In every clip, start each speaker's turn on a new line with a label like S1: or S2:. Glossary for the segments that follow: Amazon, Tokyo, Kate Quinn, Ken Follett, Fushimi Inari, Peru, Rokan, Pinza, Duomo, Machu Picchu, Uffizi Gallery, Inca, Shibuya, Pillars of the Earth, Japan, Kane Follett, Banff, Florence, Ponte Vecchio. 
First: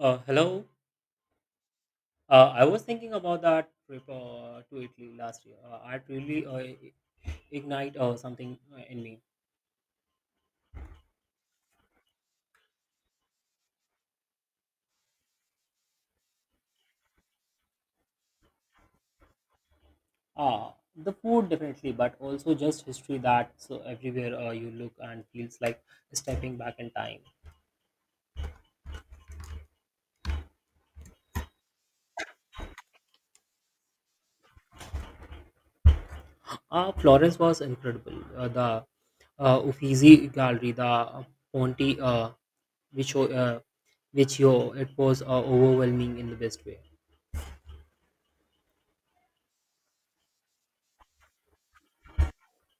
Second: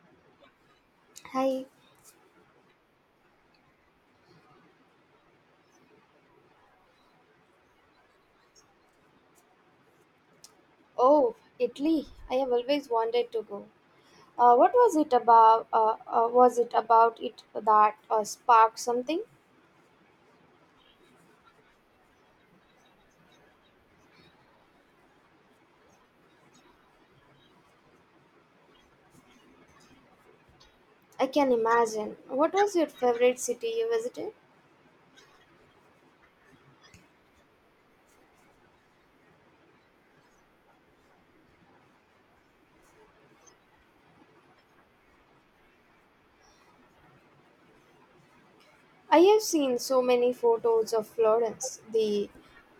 S1: Hello.
S2: Hi.
S1: I was thinking about that trip to Italy last year. It really ignite something in me.
S2: Oh, Italy. I have always wanted to go. What was it about? Was it about it that sparked something?
S1: The food definitely, but also just history that so everywhere you look and feels like stepping back in time.
S2: I can imagine. What was your favorite city you visited?
S1: Florence was incredible. The Uffizi Gallery, the Ponte Vecchio, uh, Vecchio, it was overwhelming in the best way.
S2: I have seen so many photos of Florence. The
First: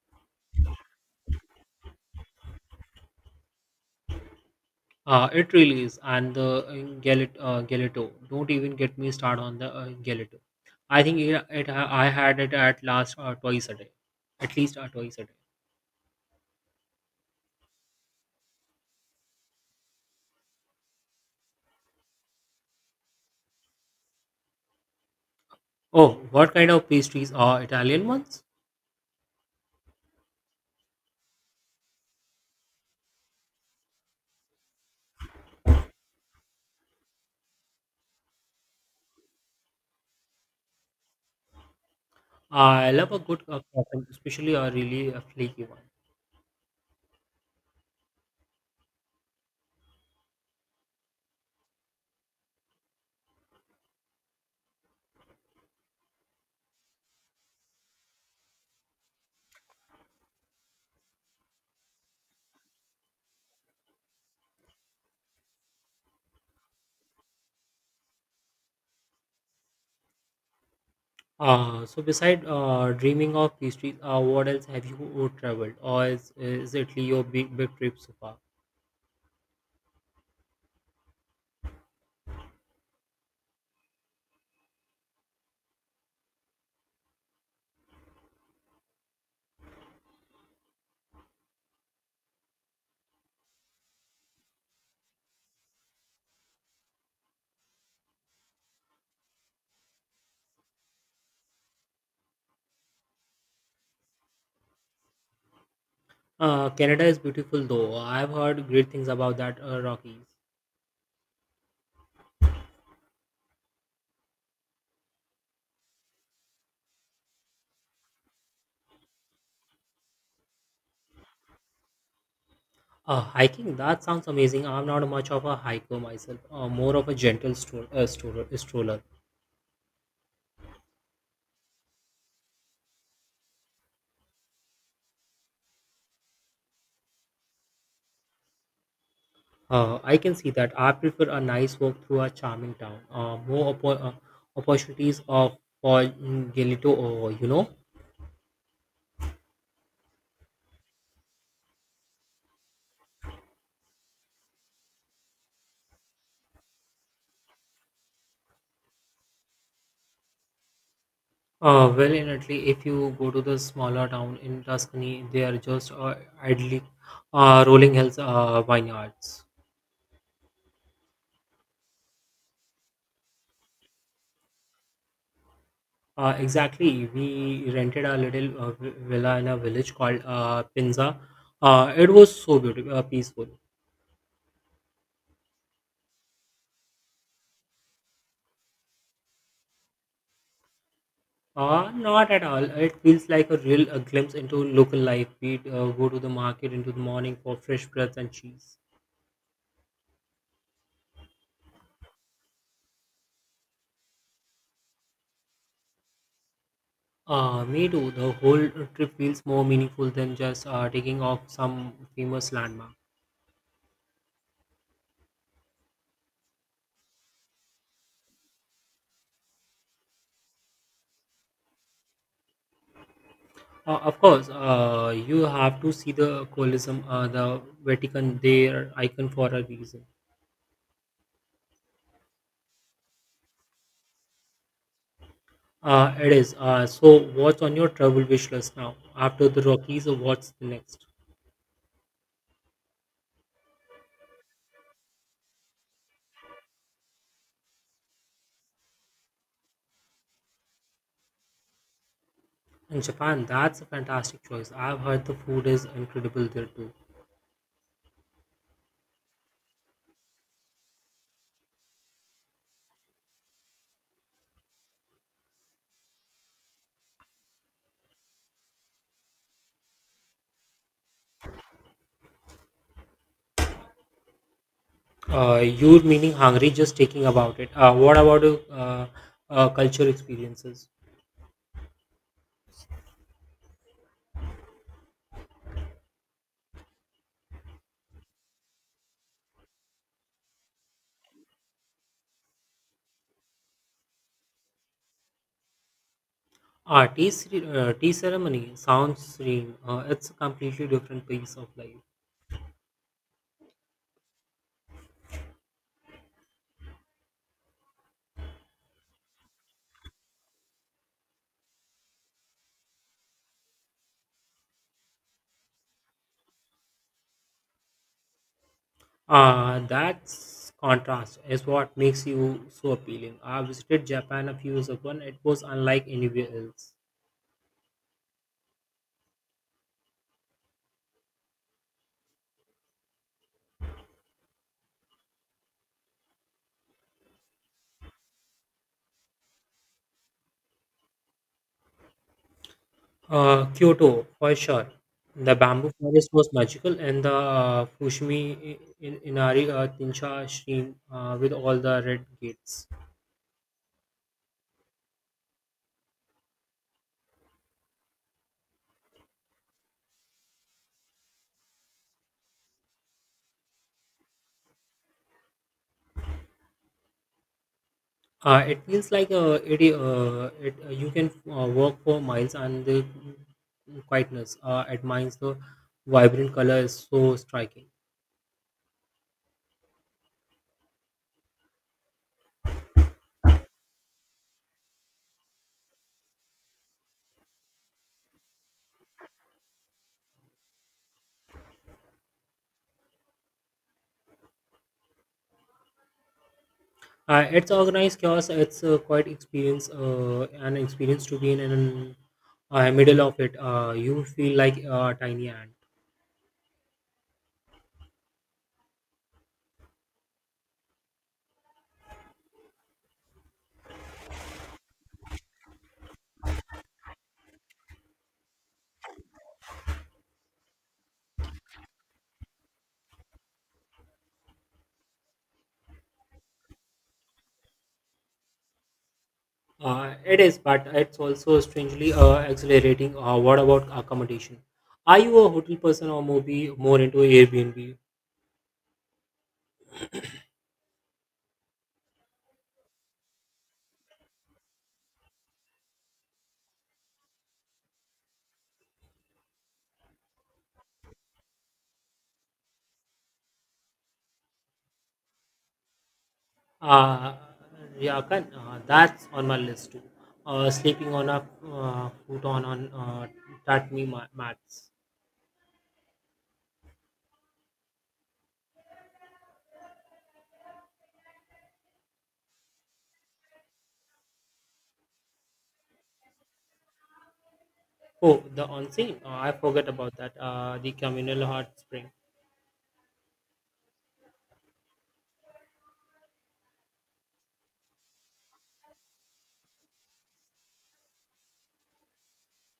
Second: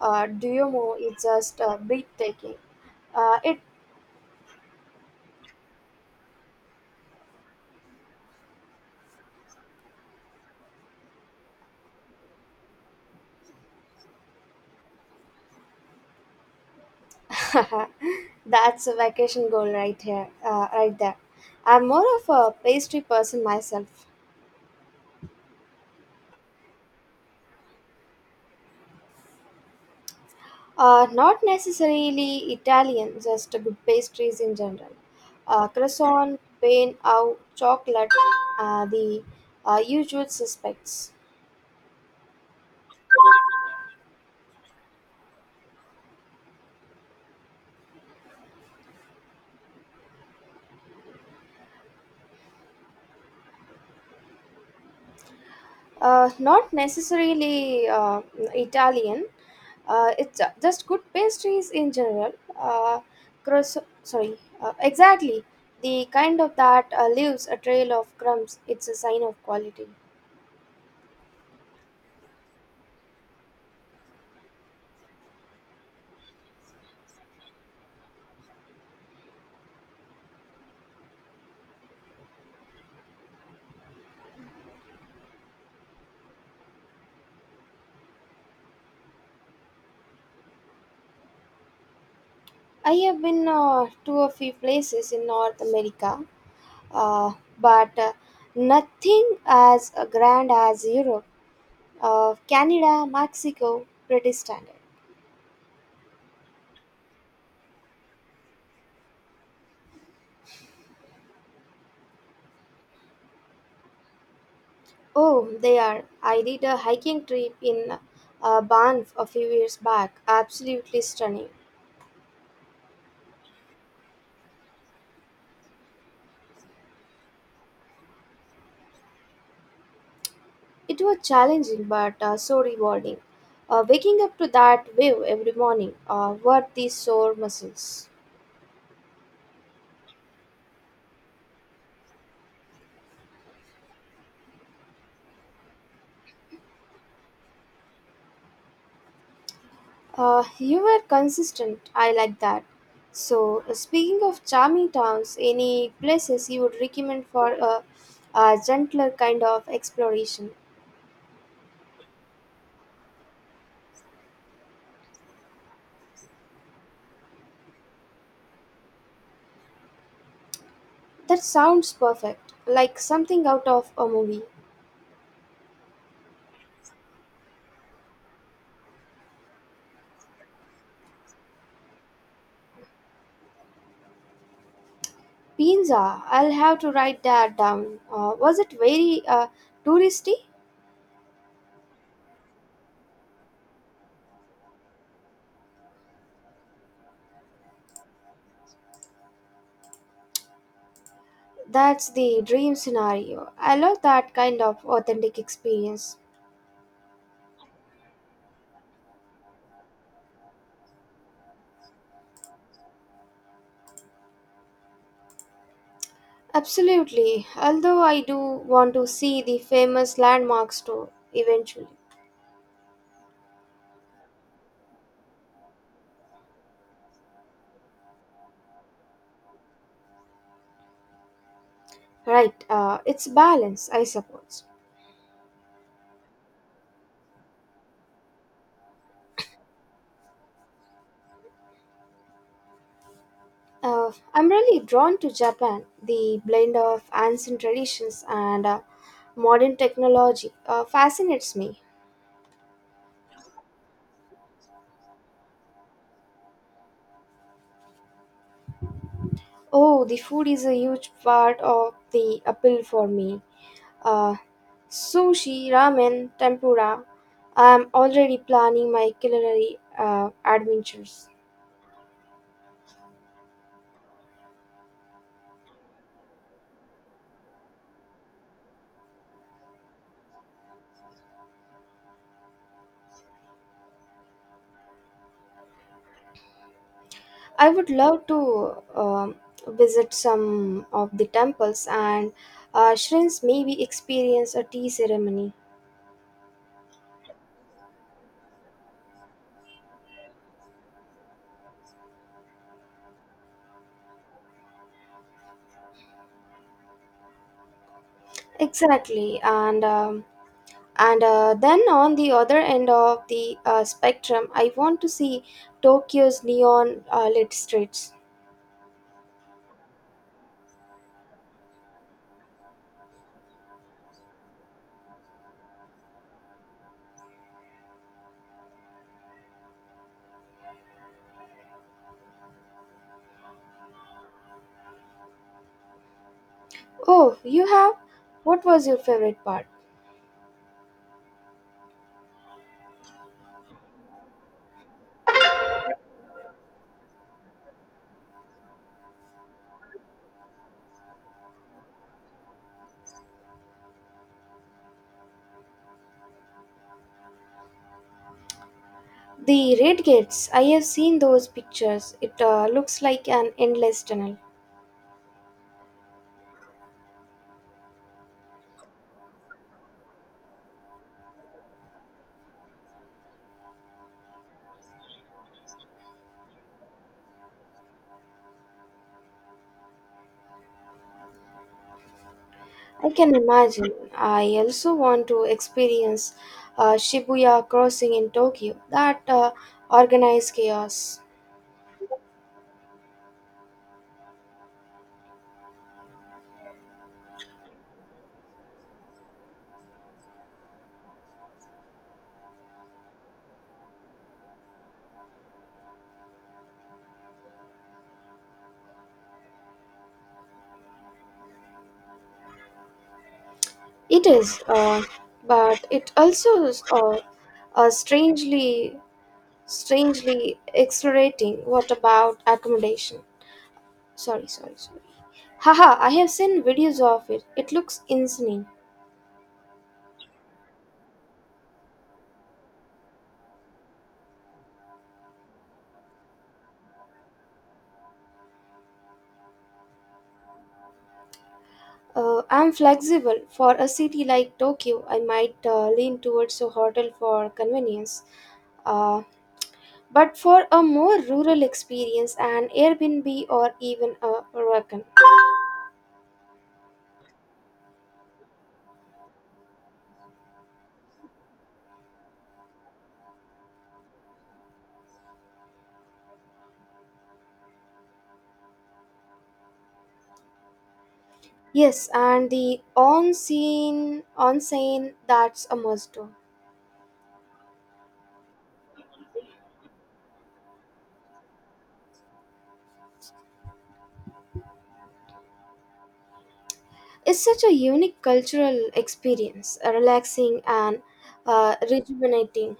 S2: Duomo is just breathtaking. It
S1: It really is, and the Galato. Don't even get me started on the Galato. I think I had it at last twice a day, at least twice a day.
S2: that's a vacation goal right here, right there. I'm more of a pastry person myself.
S1: Oh, what kind of pastries are Italian ones?
S2: Not necessarily Italian, just good pastries in general. Croissant, pain, au, chocolate, the usual suspects.
S1: I love a good croissant, especially a really a flaky one.
S2: Not necessarily Italian, it's just good pastries in general. Croissant, sorry, exactly. The kind of that leaves a trail of crumbs, it's a sign of quality.
S1: So beside dreaming of pastries, what else have you traveled, or is Italy your big trip so far?
S2: I have been to a few places in North America uh, but nothing as grand as Europe, Canada, Mexico, pretty standard.
S1: Canada is beautiful though. I've heard great things about that Rockies.
S2: Oh, they are. I did a hiking trip in Banff a few years back. Absolutely stunning.
S1: Hiking, that sounds amazing. I'm not much of a hiker myself, more of a gentle stroll, stroller.
S2: It was challenging but so rewarding. Waking up to that view every morning worth the sore muscles.
S1: I can see that. I prefer a nice walk through a charming town. More opportunities of for Gelito, or you know.
S2: You were consistent. I like that. So speaking of charming towns, any places you would recommend for a gentler kind of exploration?
S1: Well, in Italy, if you go to the smaller town in Tuscany, they are just idly rolling hills, vineyards.
S2: That sounds perfect, like something out of a movie.
S1: Exactly. We rented a little villa in a village called Pinza. It was so beautiful, peaceful.
S2: Pinza, I'll have to write that down. Was it very touristy?
S1: Not at all. It feels like a real glimpse into local life. We go to the market into the morning for fresh breads and cheese.
S2: That's the dream scenario. I love that kind of authentic experience.
S1: Me too. The whole trip feels more meaningful than just taking off some famous landmark.
S2: Absolutely, although I do want to see the famous landmarks too eventually.
S1: Of course, you have to see the Colosseum, the Vatican, their icon for a reason.
S2: Right, it's balance, I suppose.
S1: It is. So what's on your travel wish list now? After the Rockies, what's the next?
S2: I'm really drawn to Japan, the blend of ancient traditions and modern technology fascinates me.
S1: In Japan, that's a fantastic choice. I've heard the food is incredible there too.
S2: Oh, the food is a huge part of the appeal for me. Uh, Sushi, ramen, tempura. I'm already planning my culinary adventures.
S1: You're meaning hungry just thinking about it. What about uh, culture experiences?
S2: I would love to visit some of the temples and shrines, maybe experience a tea ceremony.
S1: Ah, tea ceremony sounds serene. It's a completely different piece of life.
S2: Exactly, and then on the other end of the spectrum, I want to see Tokyo's neon lit streets.
S1: That's contrast is what makes you so appealing. I visited Japan a few years ago and it was unlike anywhere else.
S2: Oh, you have? What was your favorite part?
S1: Kyoto, for sure. The bamboo forest was magical, and the Inari Tinsha Shrine with all the red gates.
S2: The red gates. I have seen those pictures. It looks like an endless tunnel.
S1: It feels like you can walk for miles, and the quietness admires the vibrant color is so striking.
S2: I can imagine. I also want to experience Shibuya crossing in Tokyo. That organized chaos.
S1: It's organized chaos. It's an experience to be in, and middle of it, you feel like a tiny ant.
S2: It is, but it also is, strangely, strangely exhilarating. What about accommodation? Sorry, sorry, sorry. Haha, I have seen videos of it. It looks insane.
S1: It is, but it's also strangely accelerating. What about accommodation? Are you a hotel person or maybe more into Airbnb?
S2: I'm flexible. For a city like Tokyo, I might lean towards a hotel for convenience. Uh, But for a more rural experience, an Airbnb or even a Rokan.
S1: Uh, yeah, can, that's on my list too. Sleeping on a futon on tatami mats.
S2: Yes, and the on-scene, that's a must do.
S1: Oh, the onsen. I forgot about that. The communal hot spring.
S2: It's such a unique cultural experience, relaxing and rejuvenating.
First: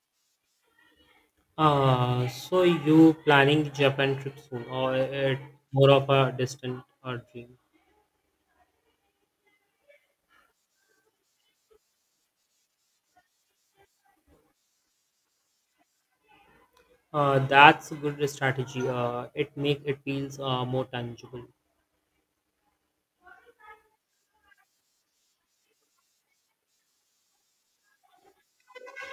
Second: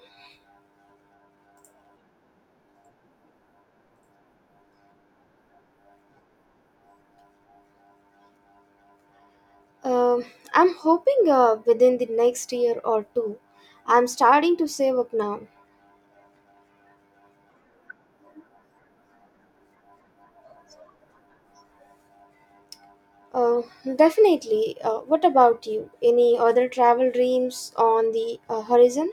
S1: So you planning Japan trip soon, or it more of a distant dream?
S2: Um I'm hoping within the next year or two. I'm starting to save up now.
S1: That's a good strategy. It make it feels more tangible.
S2: Uh, Definitely. What about you? Any other travel dreams on the horizon?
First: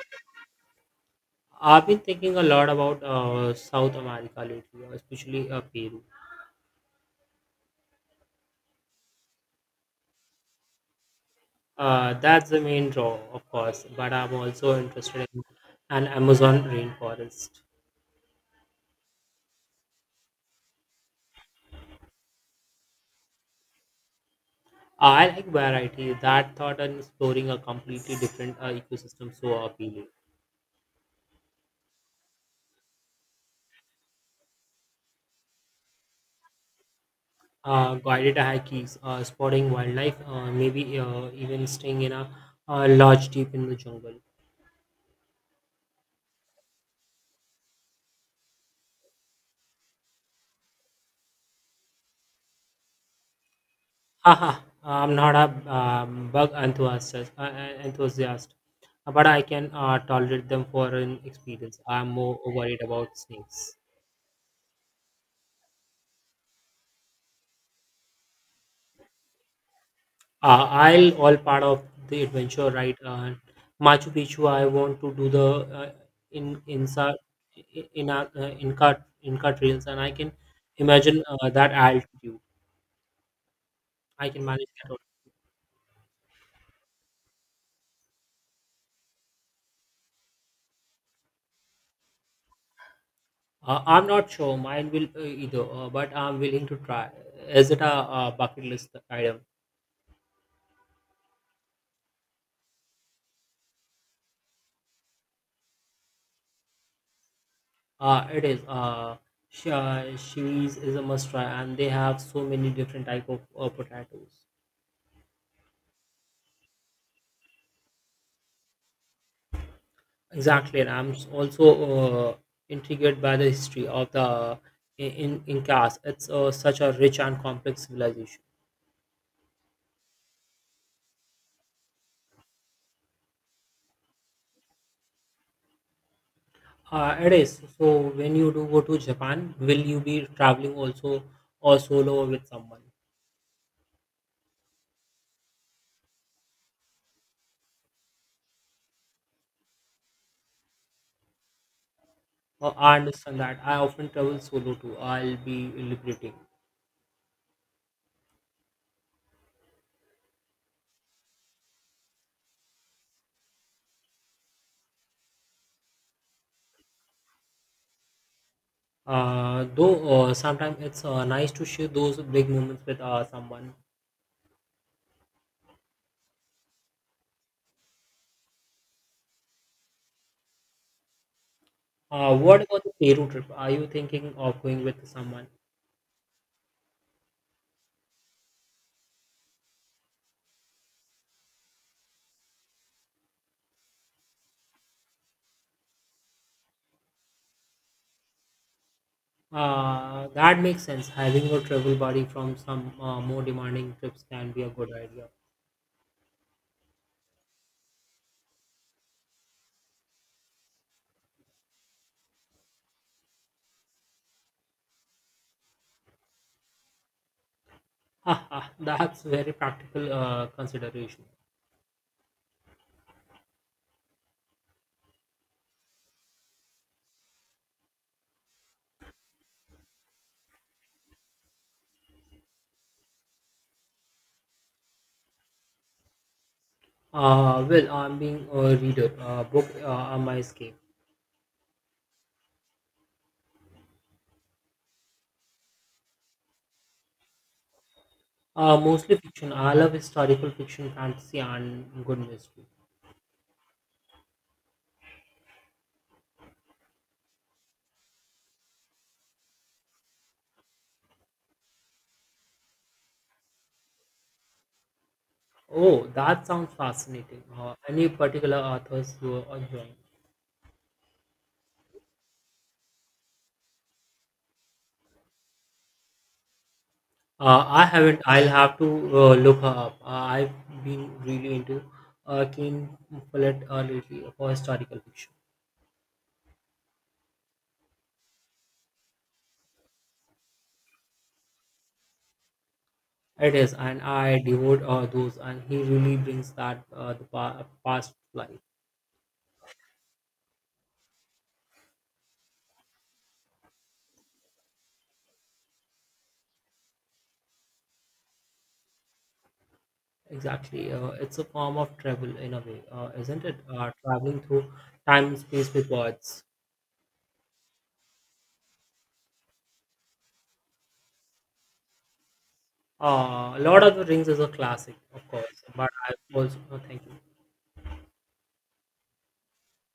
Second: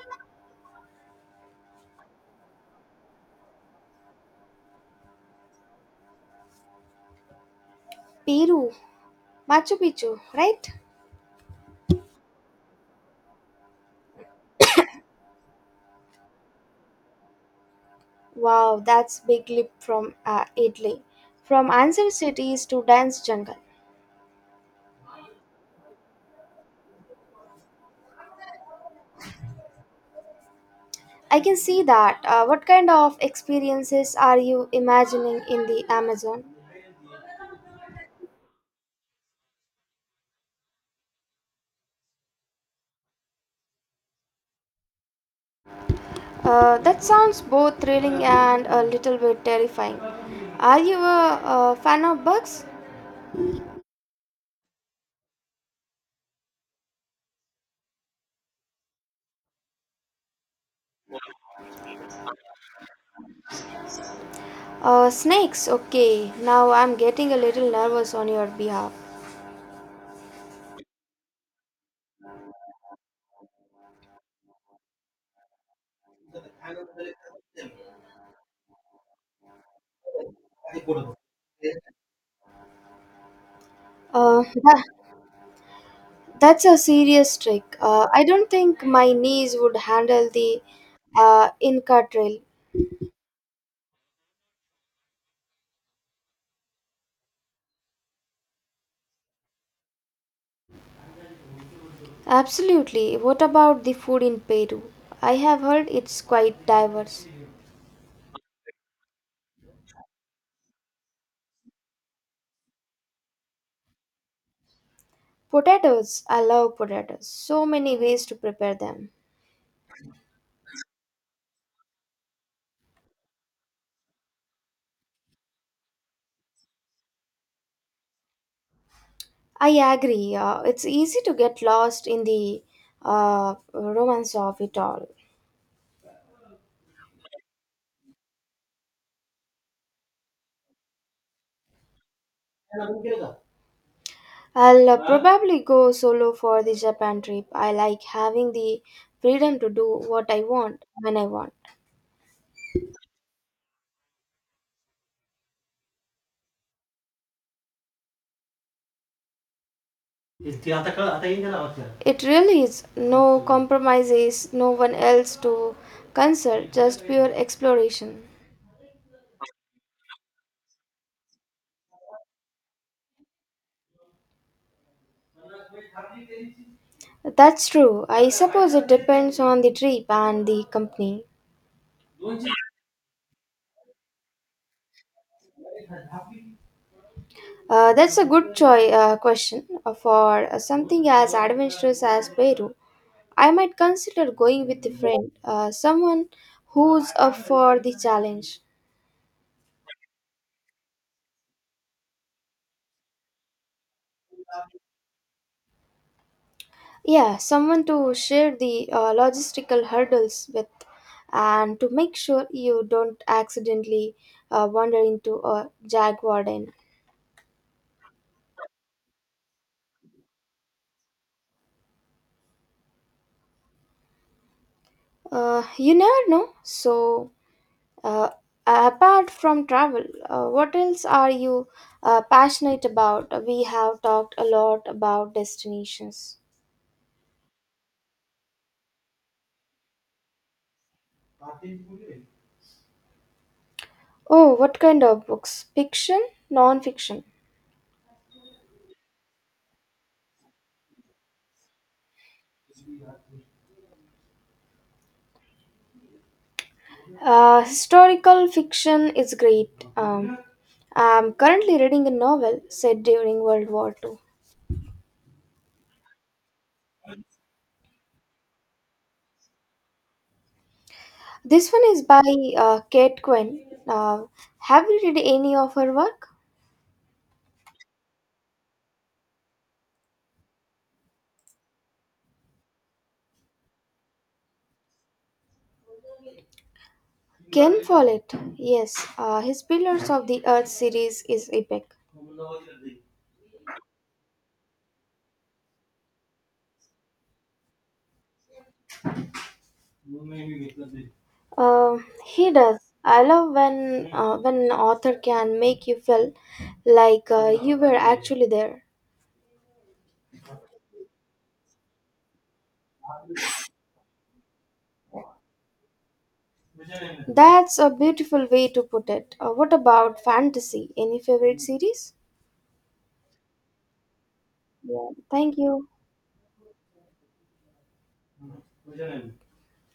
S1: I've been thinking a lot about South America lately, especially Peru.
S2: Peru, Machu Picchu, right?
S1: That's the main draw, of course, but I'm also interested in an Amazon rainforest.
S2: Wow, that's big leap from Italy, from ancient cities to dense jungle.
S1: I like variety. That thought and exploring a completely different ecosystem so appealing.
S2: I can see that. What kind of experiences are you imagining in the Amazon?
S1: Guided hikes, spotting wildlife, maybe even staying in a lodge deep in the jungle.
S2: That sounds both thrilling and a little bit terrifying. Are you a fan of bugs?
S1: Haha, I'm not a bug enthusiast, enthusiast, but I can tolerate them for an experience. I'm more worried about snakes.
S2: Snakes, okay. Now I'm getting a little nervous on your behalf.
S1: I'll all part of the adventure, right? Machu Picchu. I want to do the uh, in insa in Inca trails, and I can imagine that altitude. I
S2: Uh,
S1: can manage
S2: that,
S1: that. All.
S2: that's a serious trick. I don't think my knees would handle the Inca trail.
S1: I'm not sure mine will either, but I'm willing to try. Is it a, bucket list item?
S2: Absolutely. What about the food in Peru? I have heard it's quite diverse.
S1: It is. Cheese is a must try, and they have so many different type of potatoes.
S2: Potatoes, I love potatoes. So many ways to prepare them.
S1: Exactly, and I'm also intrigued by the history of the in Incas. It's such a rich and complex civilization.
S2: I agree. It's easy to get lost in the romance of it all.
S1: It is. So when you do go to Japan, will you be traveling also or solo or with someone?
S2: I'll probably go solo for the Japan trip. I like having the freedom to do what I want when I want.
S1: I understand that. I often travel solo too. I'll be liberating.
S2: It really is no compromises, no one else to concern, just pure exploration.
S1: Though sometimes it's nice to share those big moments with someone.
S2: That's true. I suppose it depends on the trip and the company.
S1: What about the Peru trip? Are you thinking of going with someone?
S2: That's a good choice question for something as adventurous as Peru. I might consider going with a friend, someone who's up for the challenge.
S1: That makes sense. Having your travel buddy from some more demanding trips can be a good idea.
S2: Yeah, someone to share the logistical hurdles with and to make sure you don't accidentally wander into a jaguar den.
S1: Ha, ha, that's very practical consideration.
S2: You never know. So, uh, apart from travel, what else are you passionate about? We have talked a lot about destinations.
S1: Well, I'm being a reader. Book are my escape.
S2: Oh, what kind of books? Fiction, non fiction?
S1: Mostly fiction. I love historical fiction, fantasy, and good mystery.
S2: Historical fiction is great. I'm currently reading a novel set during World War II.
S1: Oh, that sounds fascinating. Any particular authors you are enjoying?
S2: This one is by Kate Quinn. Have you read any of her work?
S1: I haven't. I'll have to look her up. I've been really into Kane Follett lately for historical fiction.
S2: Ken Follett, yes. His Pillars of the Earth series is epic.
S1: It is, and I devote those, and he really brings that past life.
S2: Uh, he does. I love when when an author can make you feel like you were actually there.
S1: Exactly. It's a form of travel in a way, isn't it? Traveling through time and space with words.
S2: That's a beautiful way to put it. What about fantasy? Any favorite series?
S1: Lord of the Rings is a classic,
S2: Yeah,
S1: of
S2: thank
S1: course, but
S2: you.
S1: I also, oh, thank you.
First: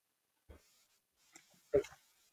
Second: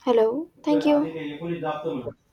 S2: Hello, thank you.